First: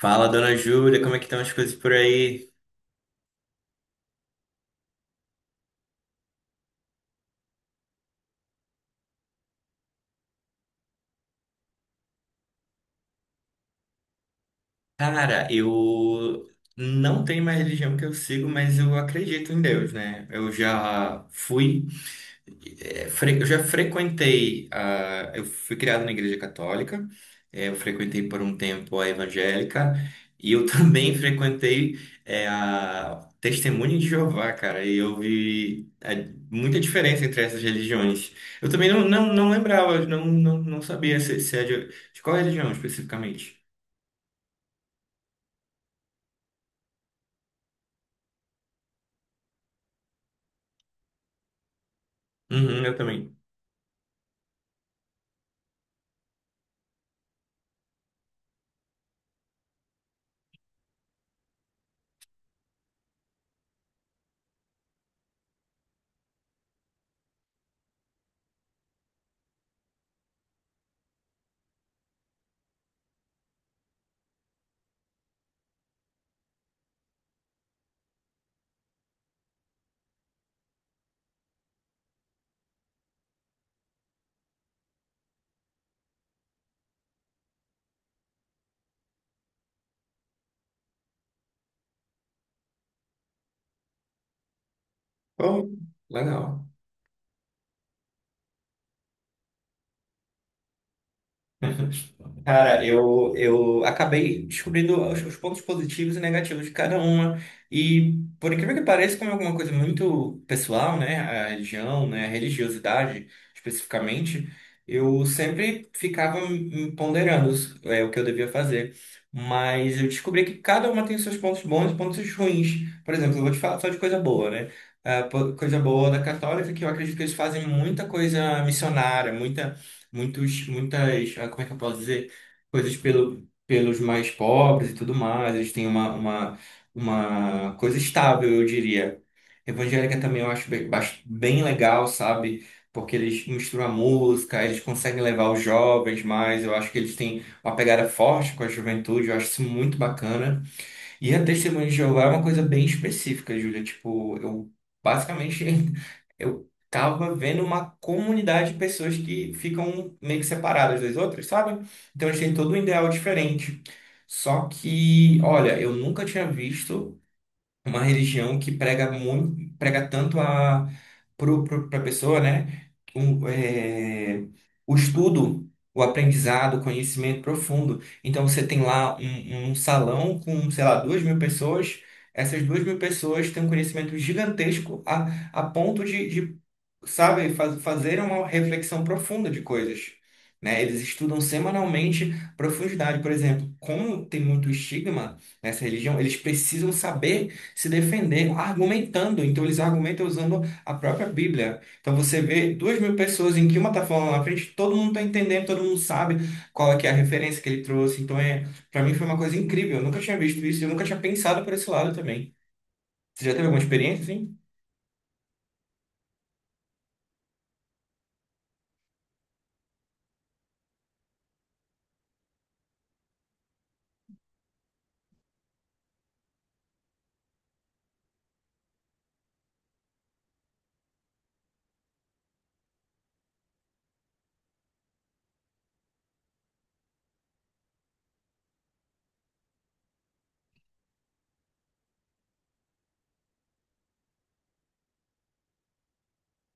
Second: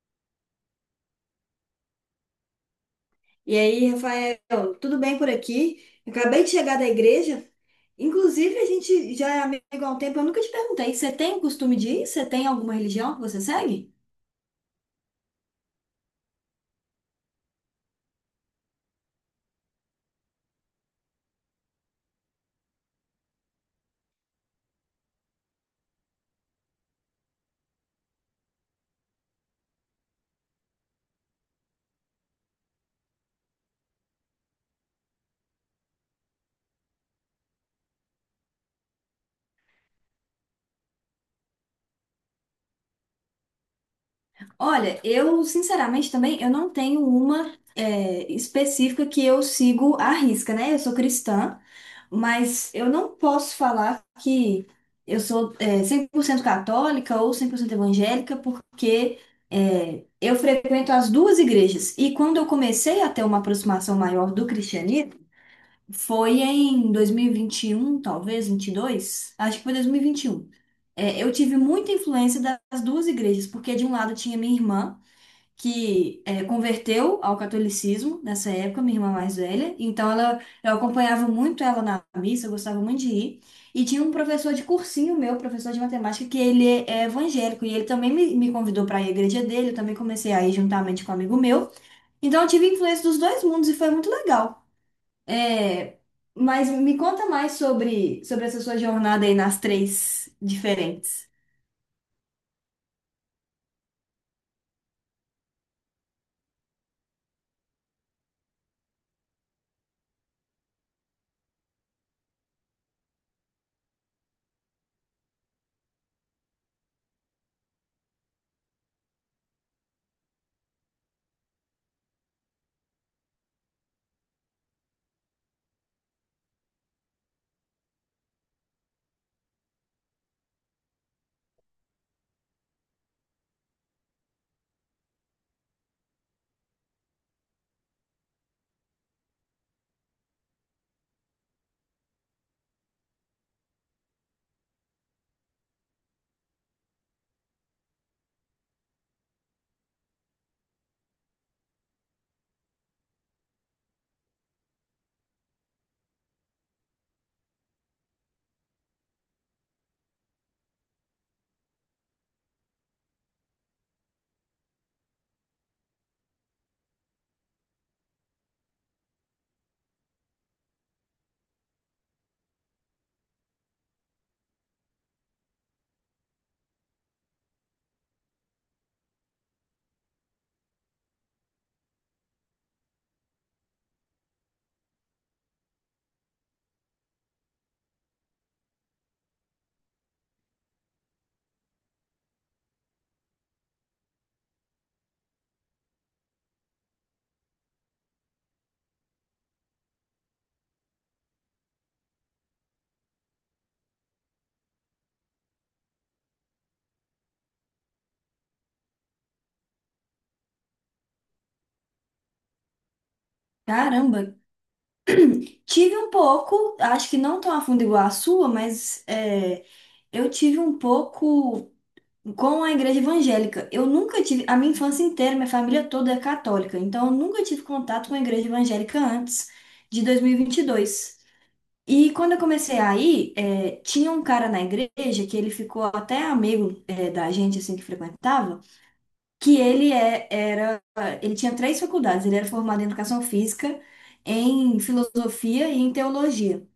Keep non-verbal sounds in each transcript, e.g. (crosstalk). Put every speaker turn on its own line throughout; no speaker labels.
Fala, dona Júlia, como é que estão as coisas por aí?
E aí, Rafael, tudo bem por aqui? Eu Acabei de chegar da igreja. Inclusive, a gente já é amigo há um tempo. Eu nunca te perguntei, você tem o costume de ir? Você tem alguma religião que você segue?
Cara, eu não tenho mais religião que eu sigo, mas eu acredito em Deus, né? Eu já fui é, fre- eu já frequentei a, Eu fui criado na igreja católica. Eu frequentei por um tempo a evangélica e eu (laughs) também frequentei a Testemunha de Jeová, cara. E eu vi muita diferença entre essas religiões. Eu também não lembrava, não sabia se é de qual religião especificamente.
Olha, eu sinceramente também eu não tenho uma específica que eu sigo à risca, né? Eu sou cristã, mas
Uhum,
eu
eu
não
também.
posso falar que eu sou 100% católica ou 100% evangélica, porque eu frequento as duas igrejas. E quando eu comecei a ter uma aproximação maior do cristianismo, foi em dois mil e vinte e um, talvez 22. Acho que foi 2021. É, eu tive muita influência das duas igrejas, porque de um lado tinha minha irmã que converteu ao catolicismo nessa época, minha irmã mais velha. Então ela, eu acompanhava muito ela na missa, eu gostava muito de ir. E tinha um professor de cursinho meu, professor de matemática, que ele é evangélico e ele também me convidou para ir à igreja dele. Eu também comecei a ir juntamente com um amigo meu. Então eu tive influência dos dois mundos e foi muito legal.
Oh,
É,
legal.
mas me conta mais sobre essa sua jornada aí nas três diferentes.
Cara, eu acabei descobrindo os pontos positivos e negativos de cada uma. E, por incrível que pareça, como é alguma coisa muito pessoal, né? A religião, né? A religiosidade, especificamente, eu sempre ficava me ponderando o que eu devia fazer. Mas eu descobri que cada uma tem seus pontos bons e pontos ruins. Por exemplo, eu vou te falar só de coisa boa, né? Coisa boa da católica é que eu acredito que eles fazem muita coisa missionária, muita, muitos, muitas, como é que eu posso dizer? Coisas pelos mais pobres e tudo mais. Eles têm uma coisa estável, eu diria. Evangélica também eu acho bem legal, sabe? Porque eles misturam a música, eles conseguem levar os jovens mais. Eu acho que eles têm uma pegada forte com a juventude, eu acho isso muito bacana. E a Testemunha de Jeová é uma coisa bem específica, Júlia. Tipo, eu basicamente (laughs) eu tava vendo uma comunidade de pessoas que ficam meio que separadas das outras, sabe? Então eles têm todo um ideal diferente. Só que, olha, eu nunca tinha visto uma religião que prega muito, prega tanto a para a pessoa, né? Um, é, o estudo, o aprendizado, o conhecimento profundo. Então você tem lá um salão com, sei lá, 2.000 pessoas. Essas 2.000 pessoas têm um conhecimento gigantesco a ponto de sabe, fazer uma reflexão profunda de coisas, né? Eles estudam semanalmente profundidade, por exemplo, como tem muito estigma nessa religião, eles precisam saber se defender argumentando, então eles argumentam usando a própria Bíblia. Então você vê 2.000 pessoas em que uma tá falando lá na frente, todo mundo tá entendendo, todo mundo sabe qual é que é a referência que ele trouxe. Então para mim foi uma coisa incrível, eu nunca tinha visto isso, eu nunca tinha pensado por esse lado também. Você já teve alguma
Caramba,
experiência, assim?
tive um pouco, acho que não tão a fundo igual a sua, mas é, eu tive um pouco com a igreja evangélica. Eu nunca tive, a minha infância inteira, minha família toda é católica, então eu nunca tive contato com a igreja evangélica antes de 2022. E vinte e dois. E quando eu comecei a ir, é, tinha um cara na igreja que ele ficou até amigo da gente assim que frequentava, que ele era, ele tinha três faculdades, ele era formado em educação física, em filosofia e em teologia.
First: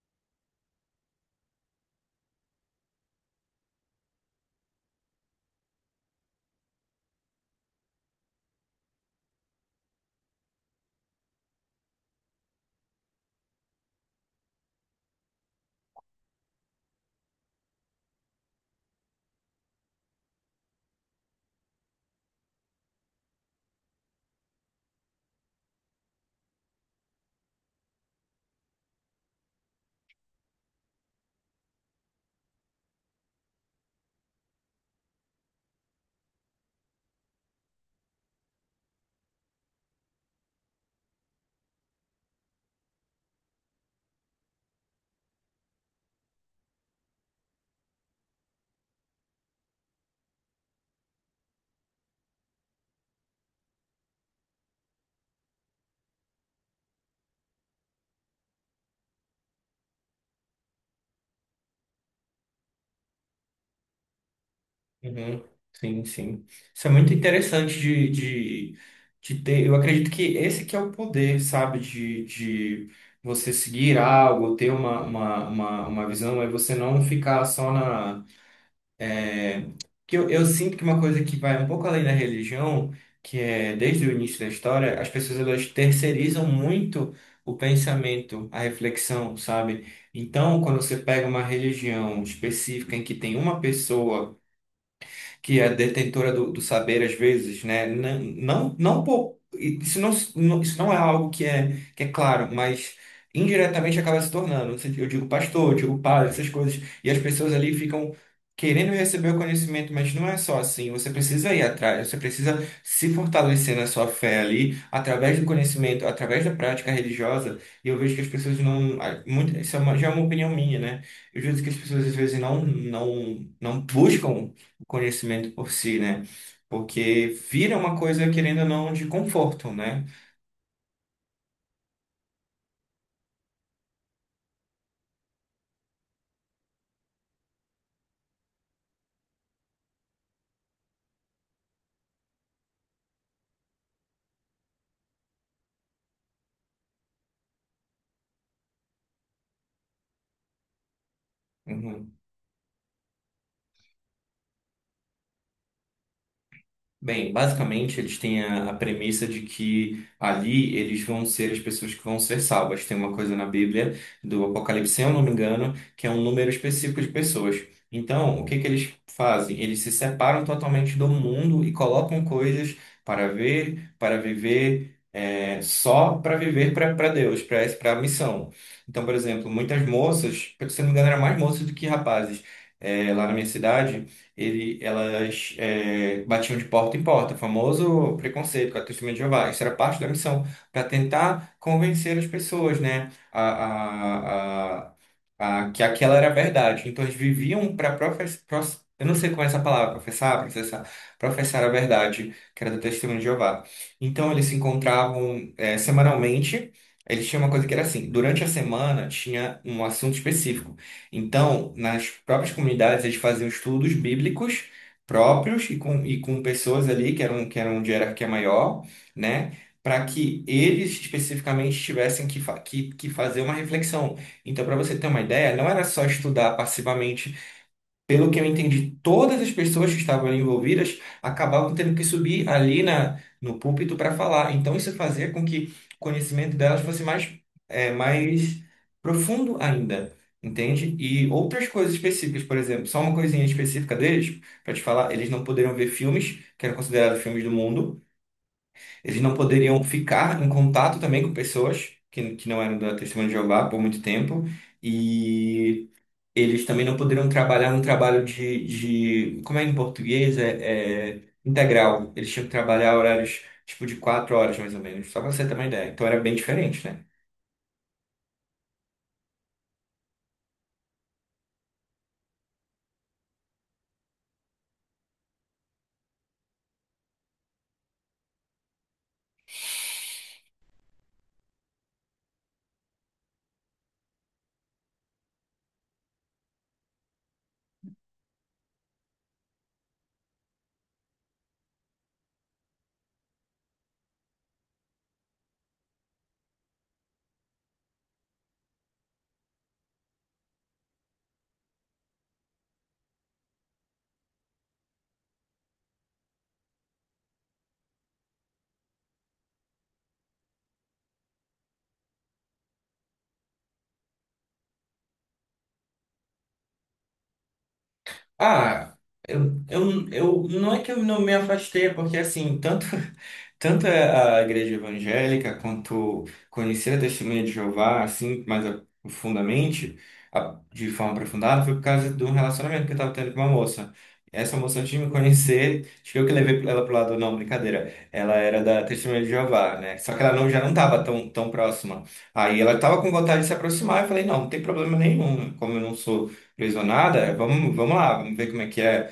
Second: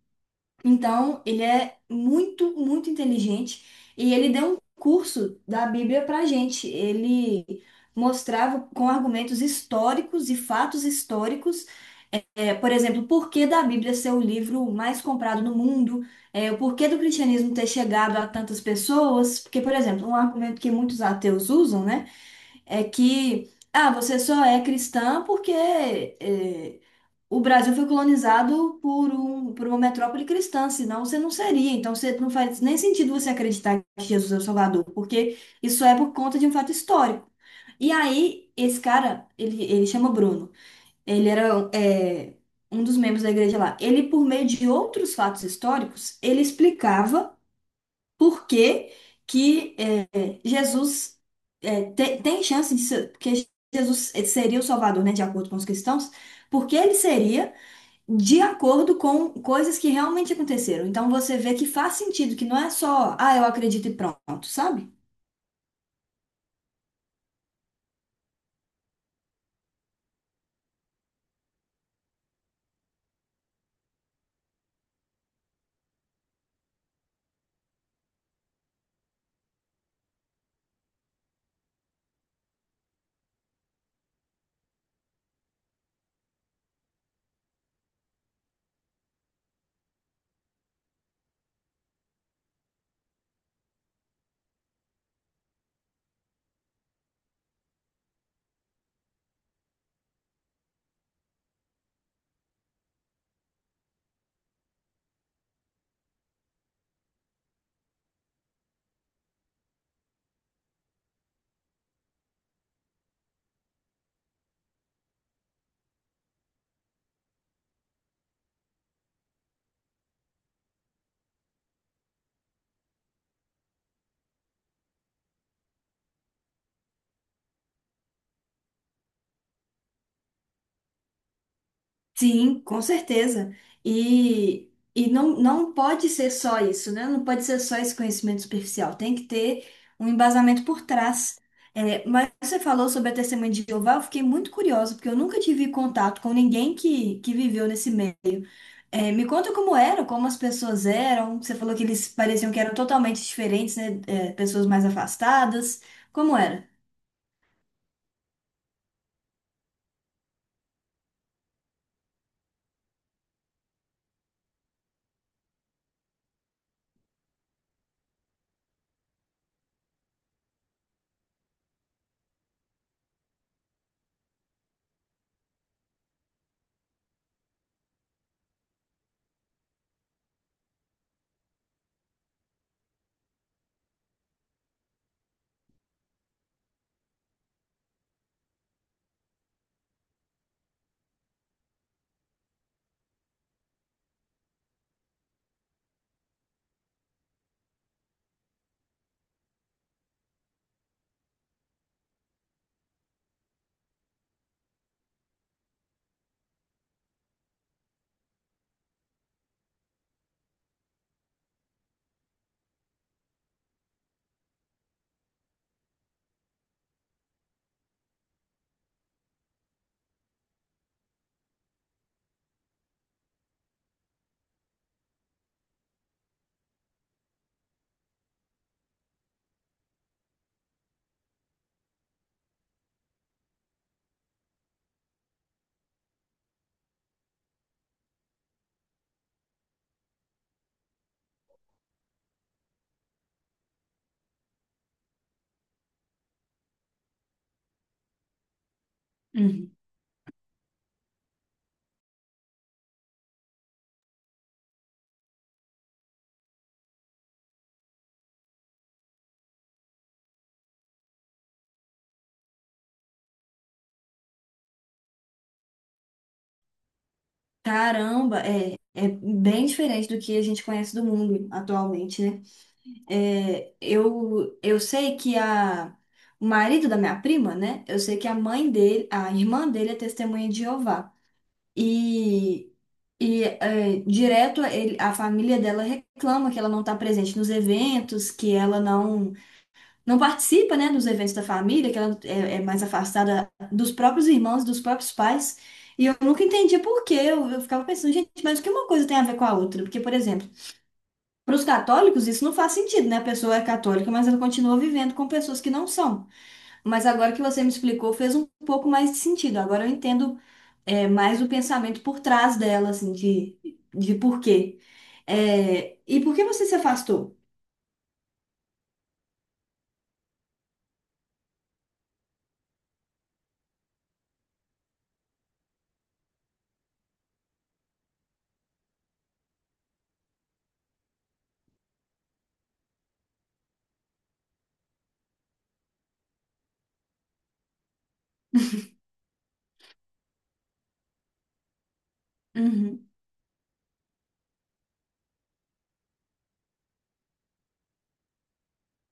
Então, ele é muito inteligente e ele deu um curso da Bíblia para gente. Ele mostrava com argumentos históricos e fatos históricos, é, por exemplo, o porquê da Bíblia ser o livro mais comprado no mundo, é, o porquê do cristianismo ter chegado a tantas pessoas. Porque, por exemplo, um argumento que muitos ateus usam, né? É que ah, você só é cristã porque eh, o Brasil foi colonizado por uma metrópole cristã, senão você não seria. Então você não faz nem sentido você acreditar que Jesus é o Salvador, porque isso é por conta de um fato histórico. E aí, esse cara, ele chama Bruno. Ele era um dos membros da igreja lá. Ele, por meio de outros fatos históricos, ele explicava por que Jesus tem chance de ser, porque Jesus seria o Salvador, né, de acordo com os cristãos, porque ele seria de acordo com coisas que realmente aconteceram. Então você vê que faz sentido, que não é só, ah, eu acredito e pronto, sabe?
Uhum, sim, sim. Isso é muito interessante de ter. Eu acredito que esse que é o poder, sabe? De você seguir algo, ter uma visão, é você não ficar só na. É... Que eu sinto que uma coisa que vai um pouco além da religião, que é desde o início da história, as pessoas elas terceirizam muito o pensamento, a reflexão, sabe? Então, quando você pega uma religião específica em que tem uma pessoa que é detentora do saber às vezes, né? Não, isso não é algo que é claro, mas indiretamente acaba se tornando. No sentido, eu digo pastor, eu digo padre, essas coisas, e as pessoas ali ficam querendo receber o conhecimento, mas não é só assim. Você precisa ir atrás, você precisa se fortalecer na sua fé ali, através do conhecimento, através da prática religiosa. E eu vejo que as pessoas não, ah, muito, isso é uma, já é uma opinião minha, né? Eu vejo que as pessoas às vezes não buscam o conhecimento por si, né? Porque vira uma coisa, querendo ou não, de conforto, né?
Sim, com certeza. E não, não pode ser só isso, né? Não pode ser só esse conhecimento superficial. Tem que ter um embasamento por trás. É, mas você falou sobre a testemunha de Jeová, eu fiquei muito curiosa, porque eu nunca tive contato com ninguém que viveu nesse meio. É, me conta como era, como as pessoas eram. Você falou que eles
Uhum.
pareciam que eram totalmente diferentes, né? É, pessoas mais afastadas. Como era?
Bem, basicamente eles têm a premissa de que ali eles vão ser as pessoas que vão ser salvas. Tem uma coisa na Bíblia do Apocalipse, se eu não me engano, que é um número específico de pessoas. Então, o que que eles fazem? Eles se separam totalmente do mundo e colocam coisas para ver, para viver, só para viver para Deus, para a missão. Então, por exemplo, muitas moças, se eu não me engano, eram mais moças do que rapazes. É, lá na minha cidade elas batiam de porta em porta, o famoso preconceito com a Testemunha de Jeová. Isso era parte da missão, para tentar convencer as pessoas, né, que aquela era a verdade. Então eles viviam para professar, eu não sei como é essa palavra, professar, processar, professar a verdade, que era do testemunho de Jeová. Então eles se encontravam semanalmente. Eles tinham uma coisa que era assim, durante a semana tinha um assunto específico. Então, nas próprias comunidades, eles faziam estudos bíblicos próprios e com pessoas ali que eram de hierarquia maior, né? Para que eles especificamente tivessem que fazer uma reflexão. Então, para você ter uma ideia, não era só estudar passivamente, pelo que eu entendi, todas as pessoas que estavam ali envolvidas acabavam tendo que subir ali no púlpito para falar. Então, isso fazia com que o conhecimento delas fosse mais profundo ainda, entende? E outras coisas específicas, por exemplo, só uma coisinha específica deles, para te falar, eles não poderiam ver filmes que eram considerados filmes do mundo, eles não
Uhum.
poderiam ficar em contato também com pessoas que não eram da Testemunha de Jeová por muito tempo. E eles também não poderiam trabalhar um trabalho de, como é em português, é integral. Eles tinham que trabalhar horários tipo de 4 horas, mais ou menos, só para você ter uma ideia. Então era bem diferente, né?
Caramba, é, é bem diferente do que a gente conhece do mundo atualmente, né? É, eu sei que a, o marido da minha prima, né? Eu sei que a mãe dele, a irmã dele é testemunha de Jeová. E, e é, direto a família dela reclama que ela não está presente nos eventos, que ela não, não participa, né, dos eventos da família, que ela é mais afastada dos próprios irmãos, dos próprios pais. E eu nunca entendi por quê. Eu ficava pensando, gente, mas o que uma coisa tem a ver com a outra? Porque, por exemplo, para os católicos, isso não faz sentido, né? A pessoa é católica, mas ela continua vivendo com pessoas que não são. Mas agora que você me explicou, fez um pouco mais de sentido. Agora eu entendo, é, mais o pensamento por trás dela, assim, de porquê. É, e por que você se afastou?
Ah, eu não é que eu não me afastei, é porque assim, tanto (laughs) tanto é a igreja evangélica quanto conhecer a Testemunha de Jeová, assim, mais profundamente, de forma aprofundada, foi por causa de um relacionamento que eu estava tendo com uma moça. Essa moça antes de me conhecer, acho que eu que levei ela pro lado, não, brincadeira. Ela era da Testemunha de Jeová, né? Só que ela não, já não estava tão, tão próxima. Aí ela estava
Uhum,
com vontade de se aproximar, eu falei, não, não tem problema nenhum, como eu não sou lesionada, vamos lá, vamos ver como é, que- é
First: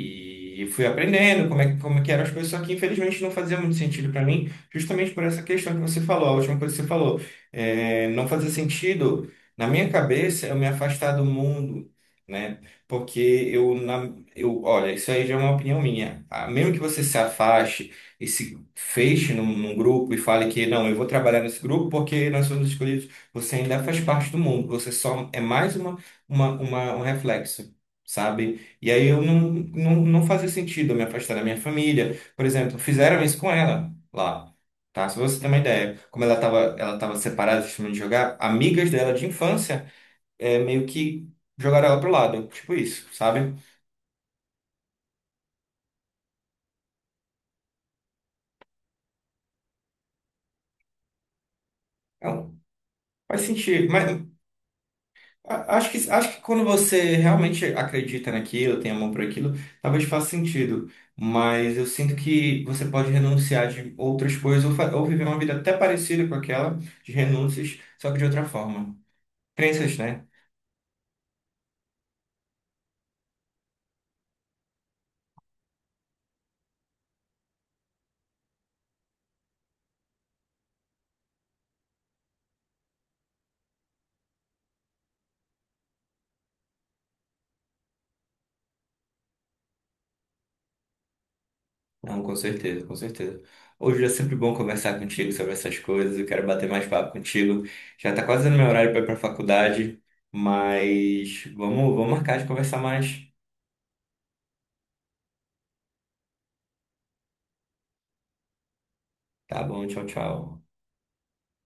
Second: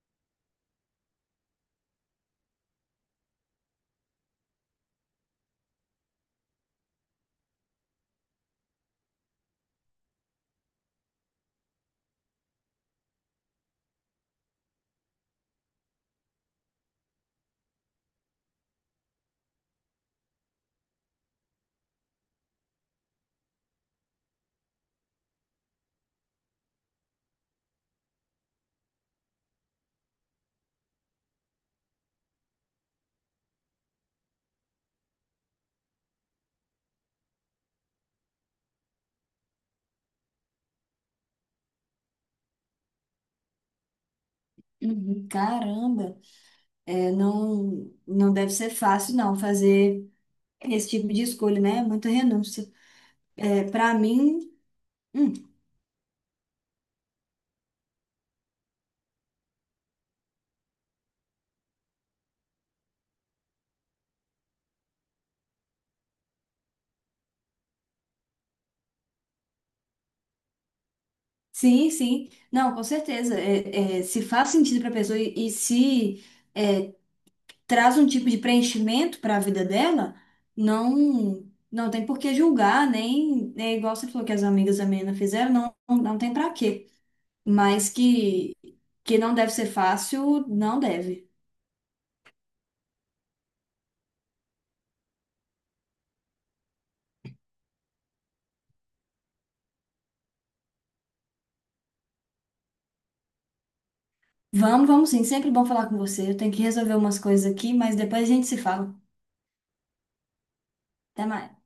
e fui aprendendo como é, como é que eram as coisas, só que infelizmente não fazia muito sentido para mim, justamente por essa questão que você falou, a última coisa que você falou. É, não fazia sentido, na minha cabeça, eu me afastar do mundo, né? Porque olha, isso aí já é uma opinião minha. Ah, mesmo que você se afaste e se feche num grupo e fale que não, eu vou trabalhar nesse grupo porque nós somos escolhidos, você ainda faz parte do mundo, você só é mais um reflexo, sabe? E aí eu não fazia sentido eu me afastar da minha família. Por exemplo, fizeram isso com ela lá, tá? Se você tem uma ideia, como ela tava separada do time de jogar, amigas dela de infância meio que jogaram ela pro lado, tipo isso, sabe?
uhum. Caramba, é, não, não deve ser fácil, não, fazer esse tipo de escolha, né? Muita
Então,
renúncia.
faz
É,
sentido,
para
mas
mim. Hum.
acho que quando você realmente acredita naquilo, tem amor por aquilo, talvez faça sentido. Mas eu sinto que você pode renunciar de outras coisas ou, ou viver uma vida até parecida com aquela, de renúncias, só que de outra forma. Crenças, né?
Sim, sim. Não, com certeza. Se faz sentido para a pessoa e se é, traz um tipo de preenchimento para a vida dela, não não tem por que julgar, nem é igual você falou que as amigas da menina fizeram, não, não, não tem para quê. Mas que, que não deve ser fácil, não deve.
Não, com certeza, com certeza. Hoje é sempre bom conversar contigo sobre essas coisas. Eu quero bater mais papo contigo. Já tá quase no meu horário para ir pra faculdade, mas vamos marcar de conversar mais.
Vamos, vamos sim. Sempre bom falar com você. Eu tenho que resolver umas coisas aqui, mas depois a gente se fala.
Tá bom, tchau, tchau.
Até mais.